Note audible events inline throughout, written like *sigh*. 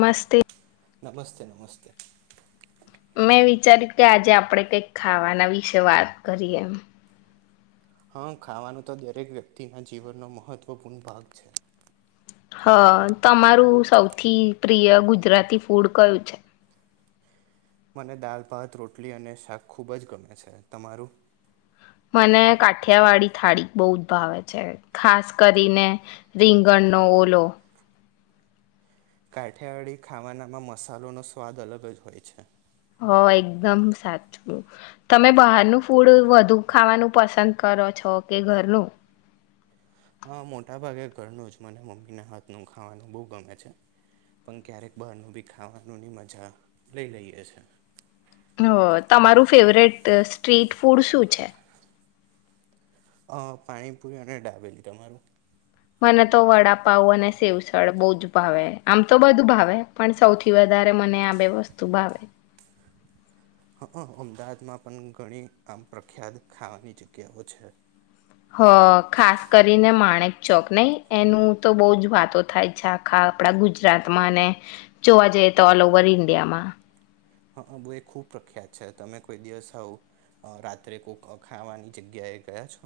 મસ્તે. નમસ્તે નમસ્તે. મેં વિચાર્યું કે આજે આપણે કંઈક ખાવાના વિશે વાત કરીએ એમ. હા ખાવાનું તો દરેક વ્યક્તિના જીવનનો મહત્વપૂર્ણ ભાગ છે. હ તમારું સૌથી પ્રિય ગુજરાતી ફૂડ કયું છે? મને દાલ, ભાત, રોટલી અને શાક ખૂબ જ ગમે છે. તમારું મને કાઠિયાવાડીી થાળી બહુ જ ભાવે છે ખાસ કરીને રીંગણનોો ઓલો કાઠિયાિયાડીી ખાવાનામાં મસાલોનોો સ્વાદ અલગ જ હોય છે હ એકદમ સાચવું તમે બહારનું ફૂડ વધુ ખાવાનું પસંદ કરો છો કે ઘરનું હા મોટાભાગે ઘરનું જ મને મમ્મીના હાથનું ખાવાનું બહુ ગમે છે પણ ક્યારેક બહારનું બી ખાવાનુંની મજા લઈ લઈએ છે હ તમારું ફેવરેટ સ્ટ્રીટ ફૂડ શું છે અ પાણીપુરી અને દાબેલી તમારું મને તો વડા પાઉ અને સેવસડ બહુ જ ભાવે આમ તો બધું ભાવે પણ સૌથી વધારે મને આ બે વસ્તુ ભાવે હા અમદાવાદમાં પણ ઘણી આમ પ્રખ્યાત ખાવાની જગ્યાઓ છે હ ખાસ કરીને માણેક ચોક નહી એનું તો બહ જ વાતો થાય છે આખા આપડા ગુજરાતમાં અને જોવા જઈએ તો ઓલ ઓવર ઇન્ડિયામાં હા બ એ ખૂબ પ્રખ્યાત છે તમે કોઈ દિવસ આવું રાત્રે કોક ખાવાની જગ્યાએ ગયા છો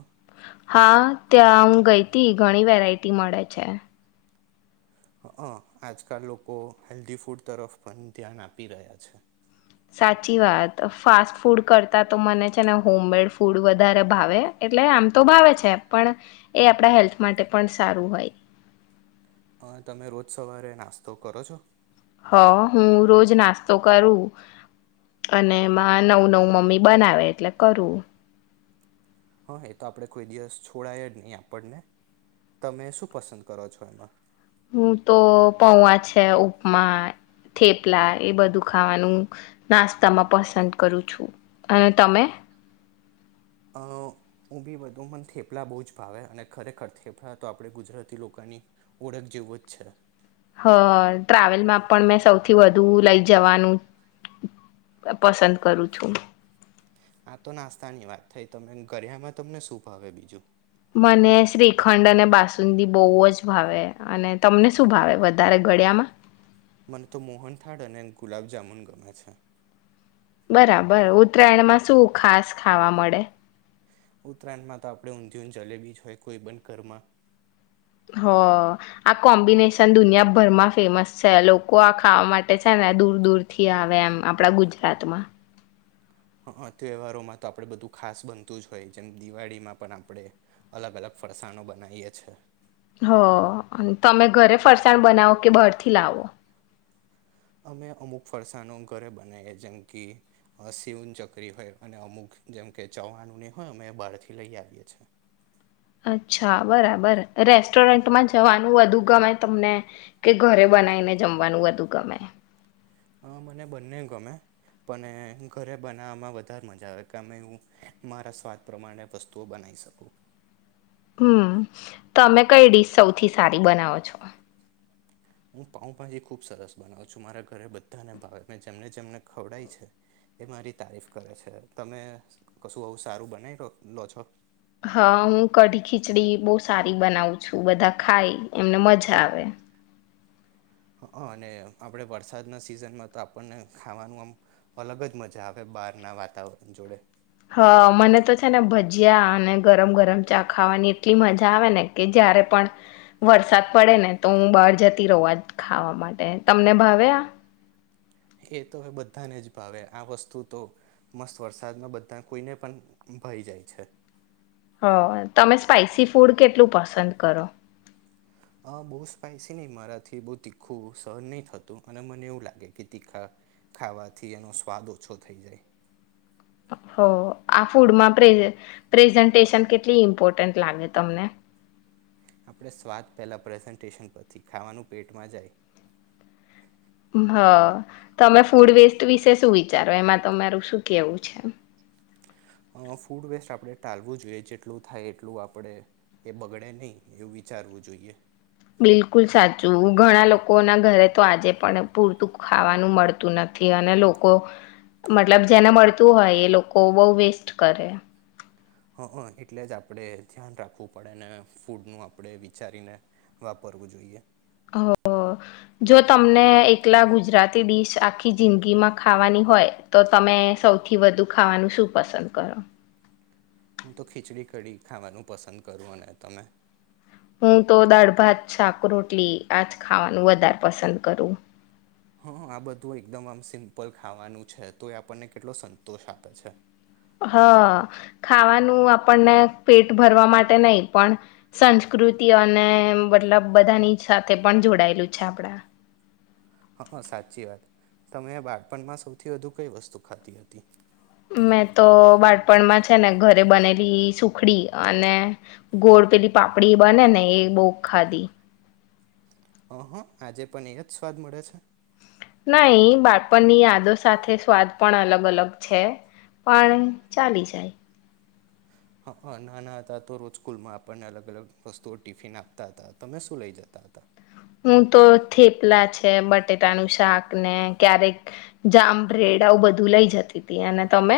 હા ત્યાં હું ગઈ હતી ઘણી વેરાયટી મળે છે આજકાલ લોકો હેલ્ધી ફૂડ તરફ પણ ધ્યાન આપી રહ્યા છે સાચી વાત ફાસ્ટ ફૂડ કરતાં તો મને છે ને હોમ મેડ ફૂડ વધારે ભાવે એટલે આમ તો ભાવે છે પણ એ આપણા હેલ્થ માટે પણ સારું હોય અ તમે રોજ સવારે નાસ્તો કરો છો હ હું રોજ નાસ્તો કરું અને એમાં નવું નવું મમ્મી બનાવે એટલે કરું હા એ તો આપણેે કોઈ દિવસ છોડાય જ નહી આપણને તમે શું પસંદ કરો છો એમાં હું તો પૌવા છે ઉપમા થેપલા એ બધું ખાવાનું નાસ્તામાં પસંદ કરું છું અને તમે અ ઊભી વધુ મને થેપલા બહુ જ ભાવે અને ખરેખર થેપલા તો આપણે ગુજરાતી લોકોની ઓળખ જેવું જ છે હ ટ્રાવેલમાં પણ મેં સૌથી વધુ લઇ જવાનું પસંદ કરું છું આ તો નાસ્તા ની વાત થઈ તમે ગરિયામાં તમને શું ભાવે બીજું મને શ્રીખંડ અને બાસુંદીી બહુ જ ભાવે અને તમને શું ભાવે વધારે ગળિયામાં મને તો મોહનથાળ અને ગુલાબજામુન ગમે છે બરાબર ઉત્તરાયણમાં શું ખાસ ખાવા મળે ઉત્તરાયણમાં તો આપણે ઊંધય જલેબી જ હોય કોઈ પણ ઘરમાં હ આ કોમ્બિનેશન દુનિયાભરમાં ફેમસ છે લોકો આ ખાવા માટે છે ને દૂર દૂર થી આવે એમ આપડા ગુજરાતમાં હ તહેવારોમાં તો આપણે બધું ખાસ બનતું જ હોય જેમ દિવાળીમાં પણ આપણે અલગ અલગ ફરસાણો બનાવીએ છે હ તમે ઘરે ફરસાણ બનાવો કે બરથી લાવો અમે અમુક ફરસાણ ઘરે બનાવીએ જેમ કે સીઉન ચકરી હોય અને અમુક જેમકે ચવાનુંની હોય અમે બહારથી લઈ આવીએ છ છેએ અચ્છા બરાબર રેસ્ટોરન્ટમાં જવાનું વધુ ગમે તમને કે ઘરે બનાવીને જમવાનું વધુ ગમે હ મને બંને ગમે પણ ઘરે બનાવવામાં વધારે મજા આવે કે હું મારા સ્વાદ પ્રમાણે વસ્તુઓ બનાવી શકું હમ તમે કઈ ડીશ સૌથી સારી બનાવો છો હું પાઉભાજી ખુબ સરસ બનાવું છું મારા ઘરે બધાને ભાવે મે જેમને જેમને ખવડાય છે એ મારી તારીફ કરે છે તમે કશું આવું સારું બનાવી લો છો હા હું કઢી ખીચડી બહુ સારી બનાવું છું બધા ખાય એમને મજા આવે અને આપણે વરસાદના સિઝનમાં તો આપણને ખાવાનું આમ અલગ જ મજા આવે બહારના વાતાવરણ જોડે હા મને તો છે ને ભજીયા અને ગરમ ગરમ ચા ખાવાની એટલી મજા આવે ને કે જારે પણ વરસાદ પડે ને તો હું બહાર જતી રવા જ ખાવા માટે તમને ભાવે આ એ તો હવે બધાને જ ભાવે આ વસ્તુ તો મસ્ત વરસાદમાં બધા કોઈને પણ ભાઈ જાય છે હ તમે સ્પાઈસી ફૂડ કેટલું પસંદ કરો અ બહુ સ્પાઈસી નહ મારાથી બહ તીખું સહન નહી થતું અને મને એવું લાગે કે તીખા ખાવાથી એનો સ્વાદ ઓછો થઈ જાય હ આ ફૂડમાં પ્ર પ્રેઝન્ટેશન કેટલી ઇમ્પોર્ટન્ટ લાગે તમને આપણે સ્વાદ પહેલા પ્રેઝન્ટેશન પછથી ખાવાનું પેટમાં જાય હ તમે ફૂડ વેસ્ટ વિશે શું વિચારો એમાં તમારું શું કેવું છે ફૂડ વેસ્ટ આપણે ટાલવું જોઈએ જેટલું થાય એટલું આપણે એ બગડે નહી એવું વિચારવું જોઈએ બિલકુલ સાચું ઘણા લોકોના ઘરે તો આજે પણ પૂરતું ખાવાનું મળતું નથી અને લોકો મતલબ જેને મળતું હોય એ લોકો બહ વેસ્ટ કરે હ હ એટલે જ આપણે ધ્યાન રાખવું પડે ને ફૂડનું આપણે વિચારીને વાપરવું જોઈએ ઓ જો તમને એકલા ગુજરાતી ડીશ આખી જિંદગીમાં ખાવાની હોય તો તમે સૌથી વધુ ખાવાનું શું પસંદ કરો હું તો ખીચડી કડીી ખાવાનું પસંદ કરું અને તમે હું તો દાળ ભાત શાક રોટલી આજ ખાવાનું વધારે પસંદ કરું હા આ બધું એકદમ આમ સિમ્પલ ખાવાનું છે તો એ આપણને કેટલો સંતોષ આપે છે હા ખાવાનું આપણને પેટ ભરવા માટે નહી પણ સંસ્કૃતિ અને મતલબ બધાની સાથે પણ જોડાયેલું છે આપડા હા સાચી વાત તમે બાળપણમાં સૌથી વધુ કઈ વસ્તુ ખાતી હતી મેં તો બાટપણમાં છે ને ઘરે બનેલી સુખડી અને ગોળ પેલી પાપડી બને ને એ બહુ ખાધી હ હ આજે પણ એ જ સ્વાદ મળે છે નઈ બાળપણની યાદો સાથે સ્વાદ પણ અલગ અલગ છે પણ ચાલી જાય હા હ નાના હતા તો રોજ સ્કૂલમાં આપણને અલગ અલગ વસ્તુઓ ટિફિન આપતા હતા તમે શું લઇ જતા હતા હું તો થેપલા છે બટેટાનું શાક ને ક્યારેક જામ બ્રેડ આવું બધું લઇ જતી હતી અને તમે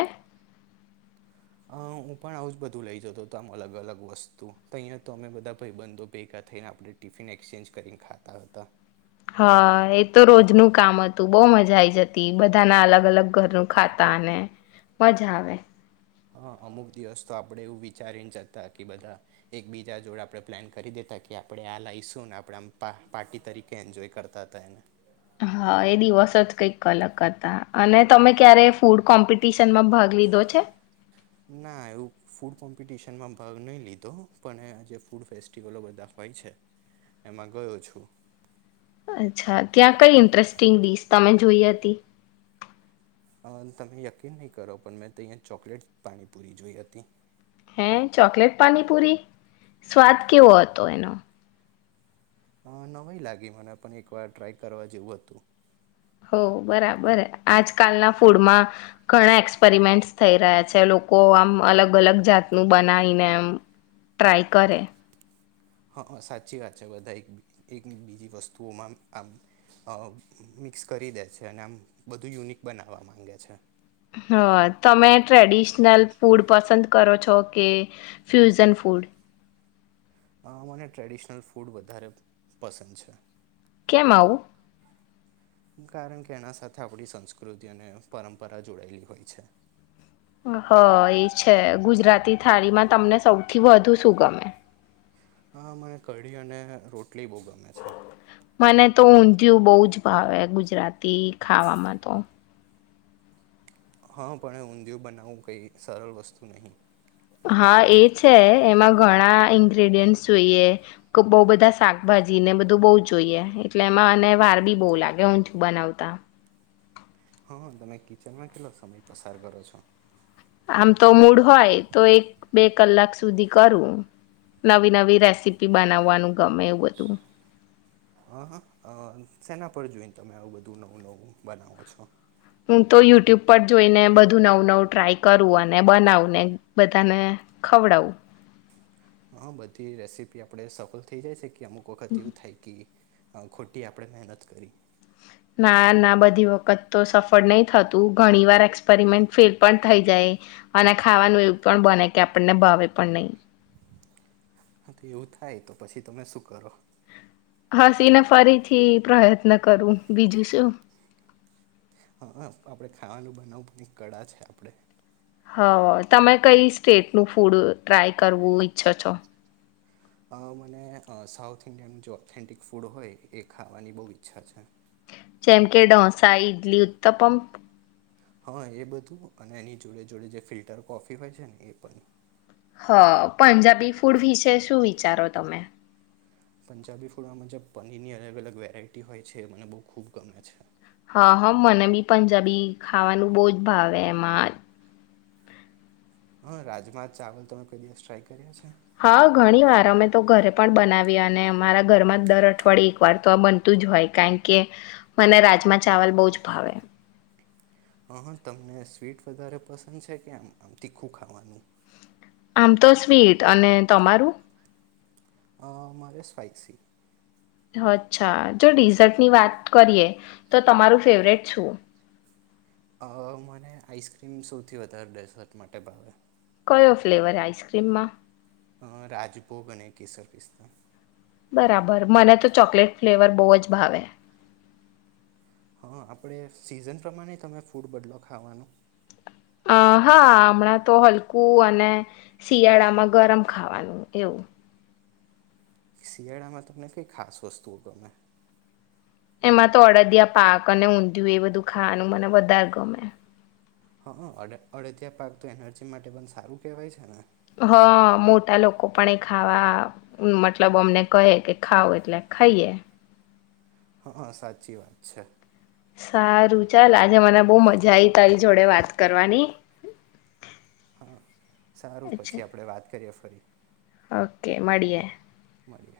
અ હું પણ આવું જ બધું લઇ જતો હતો આમ અલગ અલગ વસ્તુ તો અહીંયા તો અમે બધા ભાઈબંધો ભેગા થઈને આપણે ટીફિન એક્સચેન્જ કરીને ખાતા હતા હા એ તો રોજનું કામ હતું બહુ મજા આઈ જતી બધાના અલગ અલગ ઘરનું ખાતા અને મજા આવે હા અમુક દિવસ તો આપણે એવું વિચારીને જતા કે બધા એક બીજા જોડે આપણે પ્લાન કરી દેતા કે આપણે આ લઈશું ને આપણે પાર્ટી તરીકે એન્જોય કરતા હતા એને હા એ દિવસ જ કઈક અલગ હતા અને તમે ક્યારે ફૂડ કોમ્પિટશ માં ભાગ લીધો છે કોમ્પિટશનમાં ભાગ નહી લીધો પણજ ફૂડ ફેસ્ટિવલો બધા હોય છે એમાં ગયો છું અચ્છા ત્યાં કઈ ઇન્ટરેસ્ટિંગ ડીચ તમે જોઈ હતી તમે યકીન નહી કરો પણ મેં ત અહીંયા ચોકલેટ પાણીપુરી જોઈ હતી હે ચોકલેટ પાણીપુરી સ્વાદ કેવો હતો એનો હ નવીઈ લાગી મને પણ એક વાર ટ્રાય કરવા જેવું હતું હો બરાબર આજકાલના ફૂડમાં ઘણા એક્સપેરિમેન્ટસ થઈ રહ્યા છે લોકો આમ અલગ અલગ જાતનું બનાવીને આમ ટ્રાય કરે હા સાચી વાત છે બધા એક એક બીજી વસ્તુઓમાં આમ મિક્સ કરી દે છે અને આમ બધું યુનિક બનાવવા માંગે છે હ તમે ટ્રેડિશનલ ફૂડ પસંદ કરો છો કે ફ્યુઝન ફૂડ. હ મને ટ્રેડિશનલ ફૂડ વધારે પસંદ છે. કેમ આવું. કારણ કે એના સાથે આપણી સંસ્કૃતિ અને પરંપરા જોડાયેલી હોય છે. હ એ છે ગુજરાતી થાળીમાં તમને સૌથી વધુ શું ગમે? હા મને કઢી અને રોટલી બહુ ગમે છે. મને તો ઊંધિયું બહુ જ ભાવે ગુજરાતી ખાવામાં તો હા પણ ઊંધિયું બનાવવું કંઈ સરળ વસ્તુ નહીં હા એ છે એમાં ઘણા ઇન્ગ્રેડિયન્ટ જોઈએ બહુ બધા શાકભાજી ને બધું બહુ જોઈએ એટલે એમાં અને વાર બી બહુ લાગે ઊંધિયું બનાવતા. હા તમે કિચનમાં કેટલોક સમય પસાર કરો છો. આમ તો મૂડ હોય તો એક બે કલાક સુધી કરું નવી નવી રેસીપી બનાવવાનું. ગમે એવું બધું હ હ શેન ર જોઈને તમે આવું બધું નવું નવું બનાવો છો. હું તો યુટ્યુબ પર જોઈને બધું નવું નવું ટ્રાય કરું અને બનાવું ને બધાને ખવડાવું. હા બધી રેસીપી આપડે સફલ થઇ જાય છે. કે અમુક વખત એવું થાય કે. ખોટી આપણે મહેનત કરી. ના ના બધી વખત તો સફળ નહી થતું ઘણી વાર એક્સપેરિમેન્ટ ફેલ પણ થઈ જાય અને ખાવાનું એવું પણ બને કે આપણને ભાવે પણ નહી. હા તો એવું થાય તો પછી તમે શું કરો. હસી ને ફરીથી પ્રયત્ન કરું બીજું શું. હા આપડે ખાવાનું બનાવું પણ એક કળા છે આપડે હ તમે કઈ સ્ટેટનું ફૂડ ટ્રાય કરવું ઈચ્છો છો. મને સાઉથ ઇન્ડિયન જે ઓથેન્ટિક ફૂડ હોય એ ખાવાની બહુ ઈચ્છા છે. જેમ કે ડોસા ઇડલી ઉત્તપમ. હા એ બધું અને એની જોડે જોડે જે ફિલ્ટર કોફી હોય છે ને એ પણ. હ પંજાબી ફૂડ વિશે શું વિચારો તમે. પંજાબી ફૂડમાં મન જે પનીર ની અલગ અલગ વેરાયટી હોય છે મને બહુ ખૂબ ગમે છે. હા હા મને બી પંજાબી ખાવાનું બહુ જ ભાવે એમાં હ રાજમા ચાવલ તમે કોઈ દિવસ ટ્રાય કર્યો છે? હા ઘણી વાર અમે તો ઘરે પણ બનાવિય. અને અમારા ઘરમાં દર અઠવાડિય એક વાર તો આ બનતું જ હોય. કારણ કે મને રાજમા ચાવલ બહુ જ ભાવે. અહ તમને સ્વીટ વધારે પસંદ છે કે, આમ આમ તીખું ખાવાનું? આમ તો સ્વીટ. અને તમારું? અ મારે સ્પાઈસી. અચ્છા જો ડિઝર્ટની વાત કરીએ તો તમારું ફેવરેટ શું? અ મને આઈસ્ક્રીમ સૌથી વધારે ડેઝર્ટ માટે ભાવે. કયો ફ્લેવર આઈસ્ક્રીમમાં? હ રાજજભોગ અને કેસર પીસ્તા બરાબર મને તો ચોકલેટ ફ્લેવર બહુ જ ભાવે. હા આપણે સિઝન પ્રમાણે તમે ફૂડ બદલો ખાવાનું? આ હા હમણાં તો હલકું અને શિયાળામાં ગરમ ખાવાનું એવું. શિયાળામાં તમને કંઈ ખાસ વસ્તુઓ ગમે? એમાં તો અડદિયા પાક અને ઊંધિયું એ બધું ખાવાનું મને વધારે ગમે. અ હા અડદિયા પાક તો એનર્જી માટે પણ સારું કેહેવાય છે ને? હા મોટા લોકો પણ એ ખાવા મતલબ અમને કહે કે ખાવ, એટલે ખાઈએ. હા હ સાચી વાત છે. સારું ચાલ. આજે મને બહુ મજા આઈ તારી જોડે વાત કરવાની. હા સારું અચ્છા પછી આપડે વાત કરીએ. કરે ઓકે મળીએ. *inaudible* મળીએ